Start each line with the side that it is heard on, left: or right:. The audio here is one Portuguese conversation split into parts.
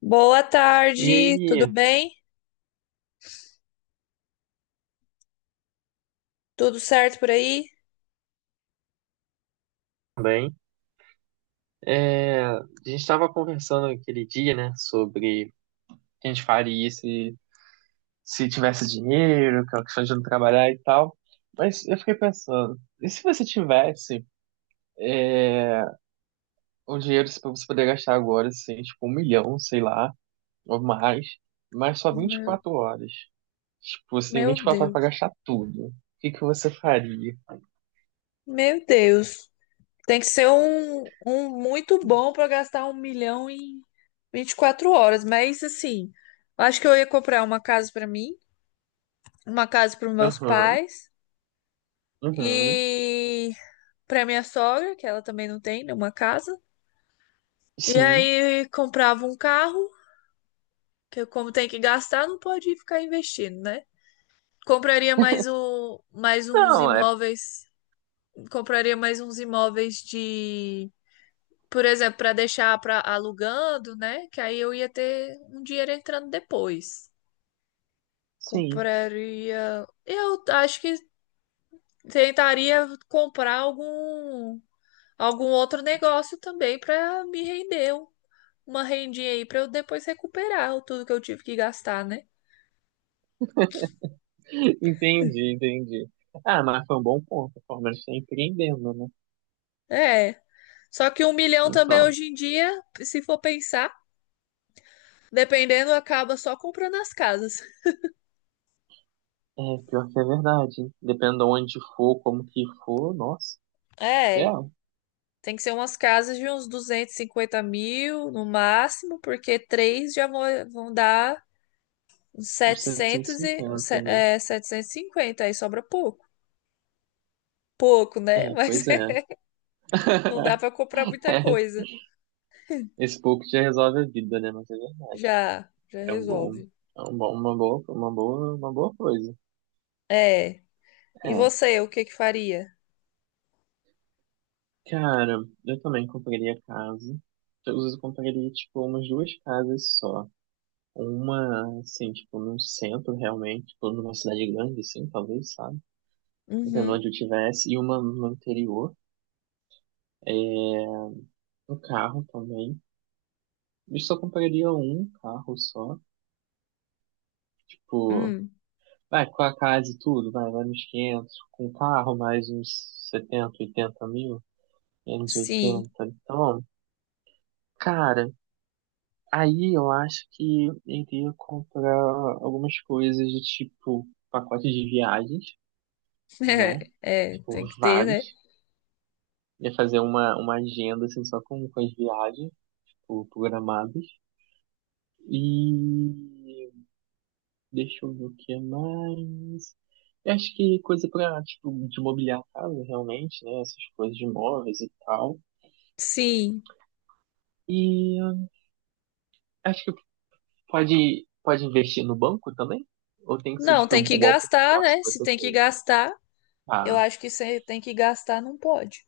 left: Boa
right: E
left: tarde, tudo
right: aí,
left: bem? Tudo certo por aí?
right: também, a gente estava conversando aquele dia, né, sobre o que a gente faria se tivesse dinheiro, aquela questão de não trabalhar e tal. Mas eu fiquei pensando, e se você tivesse é, o dinheiro para você poder gastar agora, assim, tipo, um milhão, sei lá, ou mais, mas só vinte e
left: Meu,
right: quatro horas. Tipo, você tem
left: meu
right: 24 horas
left: Deus,
right: para gastar tudo. O que que você faria?
left: meu Deus. Tem que ser um muito bom para gastar 1 milhão em 24 horas, mas assim, acho que eu ia comprar uma casa para mim, uma casa para meus
right: Aham,
left: pais
right: uhum,
left: e para minha sogra, que ela também não tem nenhuma casa. E
right: sim.
left: aí comprava um carro, que como tem que gastar, não pode ficar investindo, né? Compraria mais um, mais uns
right: Não, é,
left: imóveis compraria mais uns imóveis de, por exemplo, para deixar para alugando, né? Que aí eu ia ter um dinheiro entrando depois.
right: sim.
left: Compraria, eu acho que tentaria comprar algum outro negócio também para me render uma rendinha aí para eu depois recuperar o tudo que eu tive que gastar, né?
right: Entendi, entendi. Ah, mas foi um bom ponto. O Palmeiras está empreendendo, né?
left: É. Só que 1 milhão também
right: Então,
left: hoje em dia, se for pensar, dependendo, acaba só comprando as casas.
right: é pior que é verdade. Dependendo de onde for, como que for, nossa, é,
left: É. Tem que ser umas casas de uns 250 mil no máximo, porque três já vão dar uns
right: uns setecentos e
left: setecentos e,
right: cinquenta,
left: se-
right: né?
left: é, 750, aí sobra pouco. Pouco, né?
right: É,
left: Mas
right: pois é.
left: não dá para comprar muita coisa.
right: Esse pouco já resolve a vida, né? Mas é verdade.
left: Já, já
right: É um bom,
left: resolve.
right: uma boa coisa.
left: É. E
right: É,
left: você, o que que faria?
right: cara, eu também compraria casa. Às vezes eu compraria, tipo, umas duas casas só. Uma, assim, tipo, num centro realmente, tipo, numa cidade grande, assim, talvez, sabe? Dependendo
left: Uhum.
right: onde eu tivesse, e uma no interior, um carro também. Eu só compraria um carro só, tipo,
left: Hum.
right: vai, com a casa e tudo, vai nos 500 com o carro mais uns setenta oitenta mil, menos
left: Sim.
right: oitenta. Então, cara, aí eu acho que eu iria comprar algumas coisas de tipo, pacote de viagens, né?
left: É,
right: Tipo,
left: tem que ter, né?
right: vários. Ia fazer uma agenda, assim, só com as viagens, tipo, programadas. E deixa eu ver o que mais. Eu acho que coisa pra, tipo, de mobiliar a casa, realmente, né? Essas coisas de imóveis e tal.
left: Sim.
right: E acho que pode investir no banco também? Ou tem que ser,
left: Não,
right: tipo,
left: tem que
right: igual pro
left: gastar,
right: negócio
left: né?
right: que
left: Se
right: você
left: tem que
right: fez?
left: gastar, eu
right: Ah,
left: acho que se tem que gastar, não pode.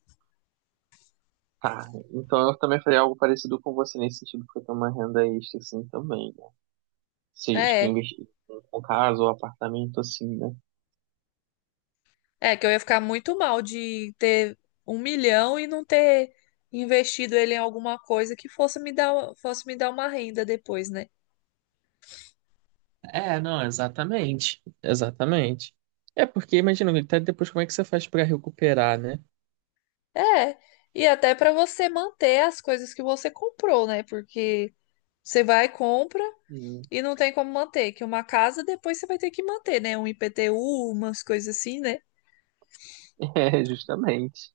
right: tá. Então eu também faria algo parecido com você nesse sentido, porque eu tenho uma renda extra, assim, também, né? Seja, tipo,
left: É,
right: investir com casa ou apartamento, assim, né?
left: É, que eu ia ficar muito mal de ter 1 milhão e não ter investido ele em alguma coisa que fosse me dar uma renda depois, né?
right: É, não, exatamente. Exatamente. É porque imagina, até depois como é que você faz pra recuperar, né?
left: É, e até para você manter as coisas que você comprou, né? Porque você vai, compra
right: Hum.
left: e não tem como manter, que uma casa depois você vai ter que manter, né? Um IPTU, umas coisas assim, né?
right: É, justamente.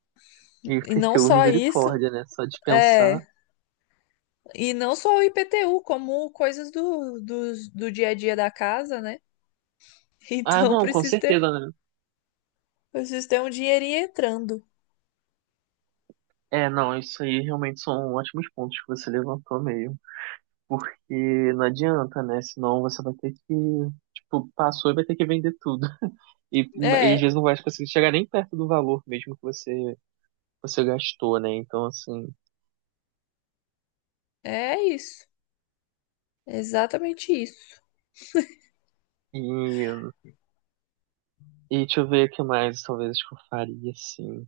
right: E
left: E não
right: teu
left: só isso,
right: misericórdia, né? Só de pensar.
left: é, e não só o IPTU, como coisas do dia a dia da casa, né?
right: Ah,
left: Então
right: não, com
left: precisa ter
right: certeza, né?
left: Vocês têm um dinheirinho entrando.
right: É, não, isso aí realmente são ótimos pontos que você levantou meio. Porque não adianta, né? Senão você vai ter que, tipo, passou e vai ter que vender tudo. E às
left: É,
right: vezes não vai conseguir chegar nem perto do valor mesmo que você gastou, né? Então, assim,
left: é isso. É, exatamente isso.
right: e E deixa eu ver o que mais talvez que eu faria, assim.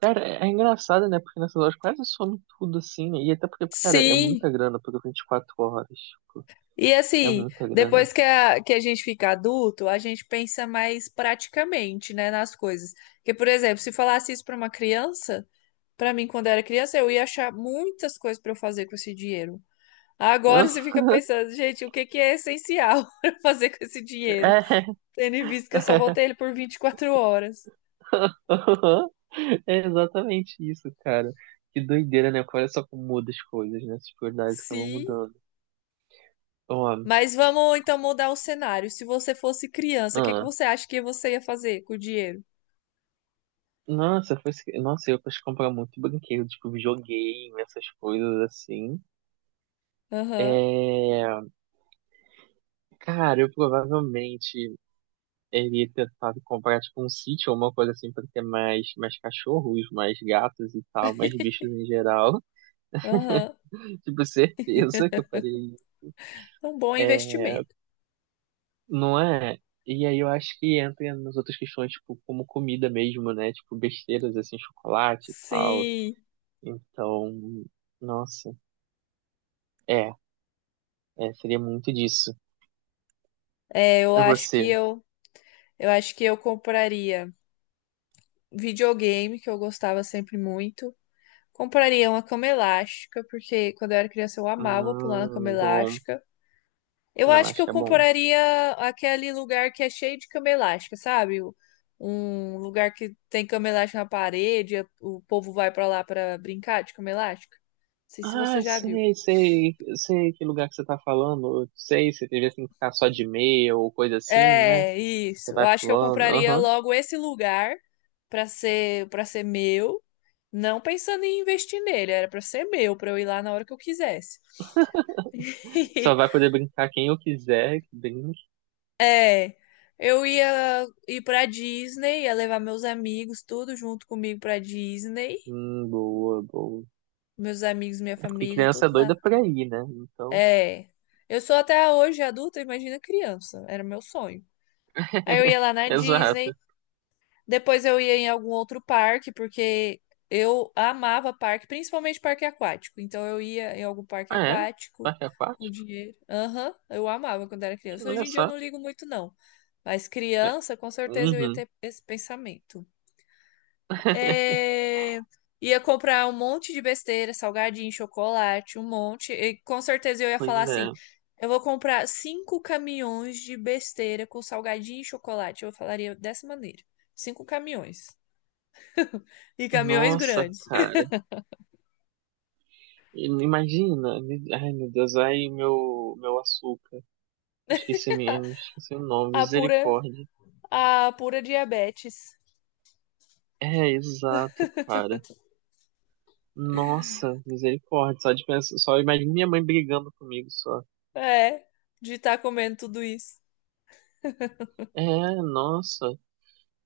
right: Cara, é engraçado, né? Porque nessa loja quase some tudo, assim, né? E até porque, cara, é
left: Sim.
right: muita grana, porque vinte e quatro horas, tipo,
left: E
right: é
left: assim,
right: muita grana.
left: depois que a gente fica adulto, a gente pensa mais praticamente, né, nas coisas. Porque, por exemplo, se falasse isso para uma criança, para mim, quando era criança, eu ia achar muitas coisas para eu fazer com esse dinheiro. Agora
right: Hã?
left: você fica pensando, gente, o que que é essencial para fazer com esse dinheiro?
right: É,
left: Tendo em vista que eu só voltei ele por 24 horas.
right: é exatamente isso, cara. Que doideira, né? Olha só como muda as coisas, né? As prioridades acabam
left: Sim.
right: mudando. Ó,
left: Mas vamos então mudar o cenário. Se você fosse criança, o que que
right: ah,
left: você acha que você ia fazer com o dinheiro?
right: nossa, foi, nossa, eu posso comprar muito brinquedo, tipo, videogame, essas coisas assim.
left: Aham,
right: É, cara, eu provavelmente ele ia tentar comprar tipo um sítio ou uma coisa assim pra ter mais, cachorros, mais gatos e tal, mais bichos em geral.
left: aham.
right: Tipo, certeza que eu faria isso.
left: Um bom
right: É,
left: investimento.
right: não é? E aí eu acho que entra nas outras questões, tipo, como comida mesmo, né? Tipo, besteiras assim, chocolate e tal.
left: Sim.
right: Então, nossa, é, seria muito disso.
left: É, eu
right: E
left: acho que
right: você?
left: eu, eu acho que eu compraria videogame, que eu gostava sempre muito. Compraria uma cama elástica, porque quando eu era criança eu amava pular na cama
right: Bom,
left: elástica. Eu
right: não,
left: acho que
right: acho
left: eu
right: que é bom.
left: compraria aquele lugar que é cheio de cama elástica, sabe? Um lugar que tem cama elástica na parede, o povo vai pra lá pra brincar de cama elástica. Não sei se você
right: Ah,
left: já viu.
right: sei, sei, sei que lugar que você tá falando. Eu sei, você teria que ficar só de meia ou coisa assim, né?
left: É,
right: Você
left: isso. Eu
right: vai
left: acho que eu
right: falando,
left: compraria
right: aham.
left: logo esse lugar pra ser para ser meu, não pensando em investir nele, era pra ser meu, pra eu ir lá na hora que eu quisesse.
right: Só vai poder brincar quem eu quiser, que brinque.
left: É, eu ia ir pra Disney, ia levar meus amigos tudo junto comigo pra Disney.
right: Boa, boa.
left: Meus amigos, minha
right: É porque
left: família,
right: criança
left: tudo
right: é
left: lá.
right: doida pra ir, né? Então,
left: É. Eu sou até hoje adulta, imagina criança. Era meu sonho. Aí eu ia lá na
right: exato.
left: Disney, depois eu ia em algum outro parque, porque eu amava parque, principalmente parque aquático. Então eu ia em algum parque
right: Ah, é?
left: aquático
right: Parque
left: com
right: aquático?
left: dinheiro. Aham, eu amava quando era criança. Hoje
right: Olha
left: em dia eu
right: só.
left: não ligo muito, não. Mas
right: É.
left: criança, com certeza eu ia
right: Uhum.
left: ter esse pensamento. É, ia comprar um monte de besteira, salgadinho, chocolate, um monte. E com certeza eu ia
right: Pois
left: falar assim:
right: é.
left: eu vou comprar cinco caminhões de besteira com salgadinho e chocolate. Eu falaria dessa maneira: cinco caminhões. E caminhões
right: Nossa,
left: grandes.
right: cara. Imagina. Ai, meu Deus. Ai, meu açúcar. Esqueci, esqueci o nome.
left: A pura,
right: Misericórdia.
left: a pura diabetes.
right: É, exato, cara. Nossa, misericórdia. Só, de pensar, só imagina minha mãe brigando comigo só.
left: É, de estar comendo tudo isso.
right: É, nossa.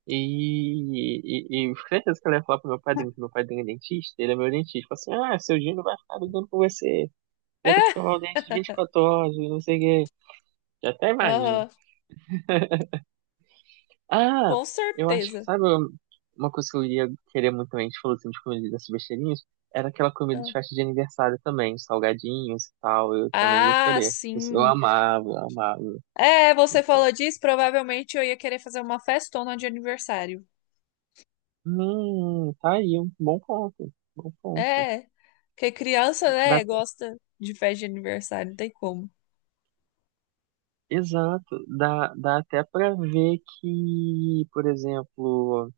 right: E, e eu fiquei certeza que ela ia falar pro meu padrinho, que meu padrinho é dentista, ele é meu dentista. Fala assim, ah, seu Gino vai ficar brigando com você. Vai ter que
left: É,
right: escovar o dente de 24 horas, não sei o quê. Já até imagino.
left: aham,
right: Ah,
left: com
right: eu acho que,
left: certeza.
right: sabe, uma coisa que eu iria querer muito também, a gente falou assim, de comida dessas besteirinhas, era aquela comida de festa de aniversário também, salgadinhos e tal, eu também ia
left: Ah,
right: querer. Eu
left: sim.
right: amava, eu amava.
left: É, você
right: Então,
left: falou disso, provavelmente eu ia querer fazer uma festona de aniversário.
right: tá aí, um bom ponto, bom ponto.
left: É, porque criança,
right: Dá,
left: né, gosta de festa de aniversário, não tem como.
right: exato, dá até pra ver que, por exemplo,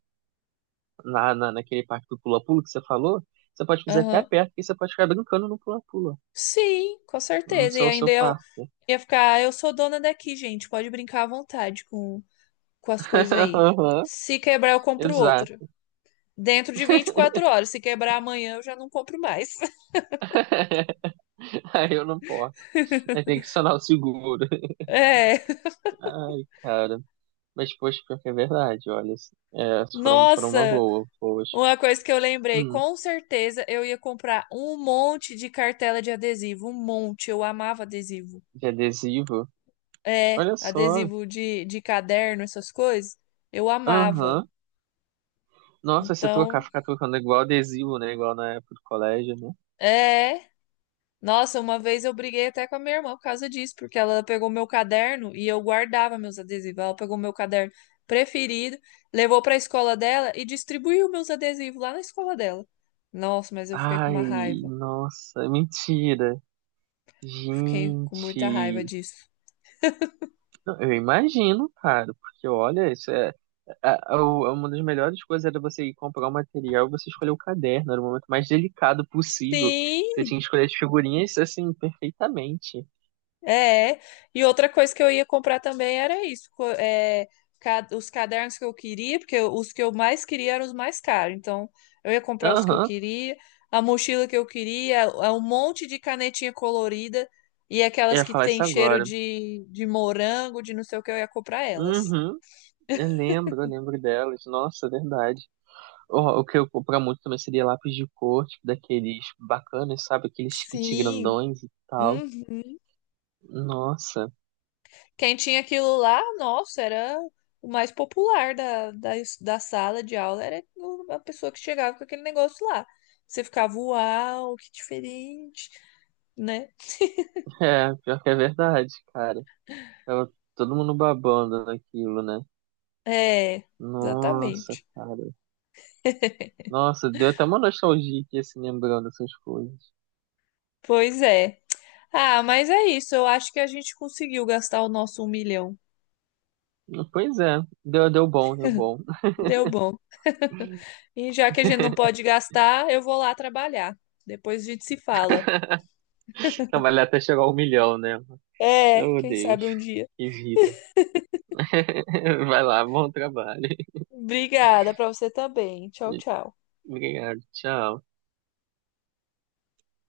right: naquele parque do pula-pula que você falou, você pode fazer até
left: Aham.
right: perto, e você pode ficar brincando no pula-pula,
left: Sim, com
right: no
left: certeza. E
right: seu,
left: ainda
right: seu
left: eu
right: parque.
left: ia ficar, "Ah, eu sou dona daqui, gente, pode brincar à vontade com as coisas aí.
right: Aham,
left: Se quebrar, eu compro outro.
right: exato.
left: Dentro de 24 horas. Se quebrar amanhã, eu já não compro mais.
right: Aí eu não posso. Aí tem que acionar o seguro.
left: É.
right: Ai, cara. Mas, poxa, pior que é verdade, olha. É, foram uma
left: Nossa!
right: boa, poxa.
left: Uma coisa que eu lembrei,
right: Hum,
left: com certeza eu ia comprar um monte de cartela de adesivo, um monte. Eu amava adesivo.
right: de adesivo.
left: É,
right: Olha só.
left: adesivo de caderno, essas coisas, eu amava.
right: Aham. Nossa, se tocar,
left: Então,
right: ficar tocando igual adesivo, né? Igual na época do colégio, né?
left: é. Nossa, uma vez eu briguei até com a minha irmã por causa disso, porque ela pegou meu caderno e eu guardava meus adesivos. Ela pegou meu caderno preferido, levou para a escola dela e distribuiu meus adesivos lá na escola dela. Nossa, mas eu fiquei com uma
right: Ai,
left: raiva.
right: nossa, mentira.
left: Fiquei com muita raiva
right: Gente.
left: disso.
right: Não, eu imagino, cara, porque olha, isso é. Uma das melhores coisas era você ir comprar o material e você escolher o caderno. Era o momento mais delicado possível. Você
left: Sim,
right: tinha que escolher as figurinhas, assim, perfeitamente.
left: é, e outra coisa que eu ia comprar também era isso, os cadernos que eu queria, porque os que eu mais queria eram os mais caros, então eu ia comprar os que eu
right: Aham.
left: queria, a mochila que eu queria, um monte de canetinha colorida e
right: Eu
left: aquelas
right: ia
left: que
right: falar
left: tem
right: isso
left: cheiro
right: agora.
left: de morango, de não sei o que, eu ia comprar elas.
right: Uhum. Eu lembro delas. Nossa, é verdade. O que eu comprar muito também seria lápis de cor, tipo, daqueles bacanas, sabe? Aqueles kit
left: Sim.
right: grandões e tal.
left: Uhum.
right: Nossa.
left: Quem tinha aquilo lá, nossa, era o mais popular da sala de aula, era a pessoa que chegava com aquele negócio lá. Você ficava, uau, que diferente, né?
right: É, pior que é verdade, cara. Tava todo mundo babando naquilo, né?
left: É,
right: Nossa,
left: exatamente.
right: cara. Nossa, deu até uma nostalgia aqui, assim, lembrando dessas coisas.
left: Pois é. Ah, mas é isso. Eu acho que a gente conseguiu gastar o nosso 1 milhão.
right: Pois é, deu bom, deu bom.
left: Deu bom. E já que a gente não pode gastar, eu vou lá trabalhar. Depois a gente se fala.
right: Trabalhar até chegar ao milhão, né?
left: É,
right: Meu
left: quem
right: Deus,
left: sabe um dia.
right: que vida. Vai lá, bom trabalho.
left: Obrigada para você também. Tchau, tchau.
right: Obrigado, tchau.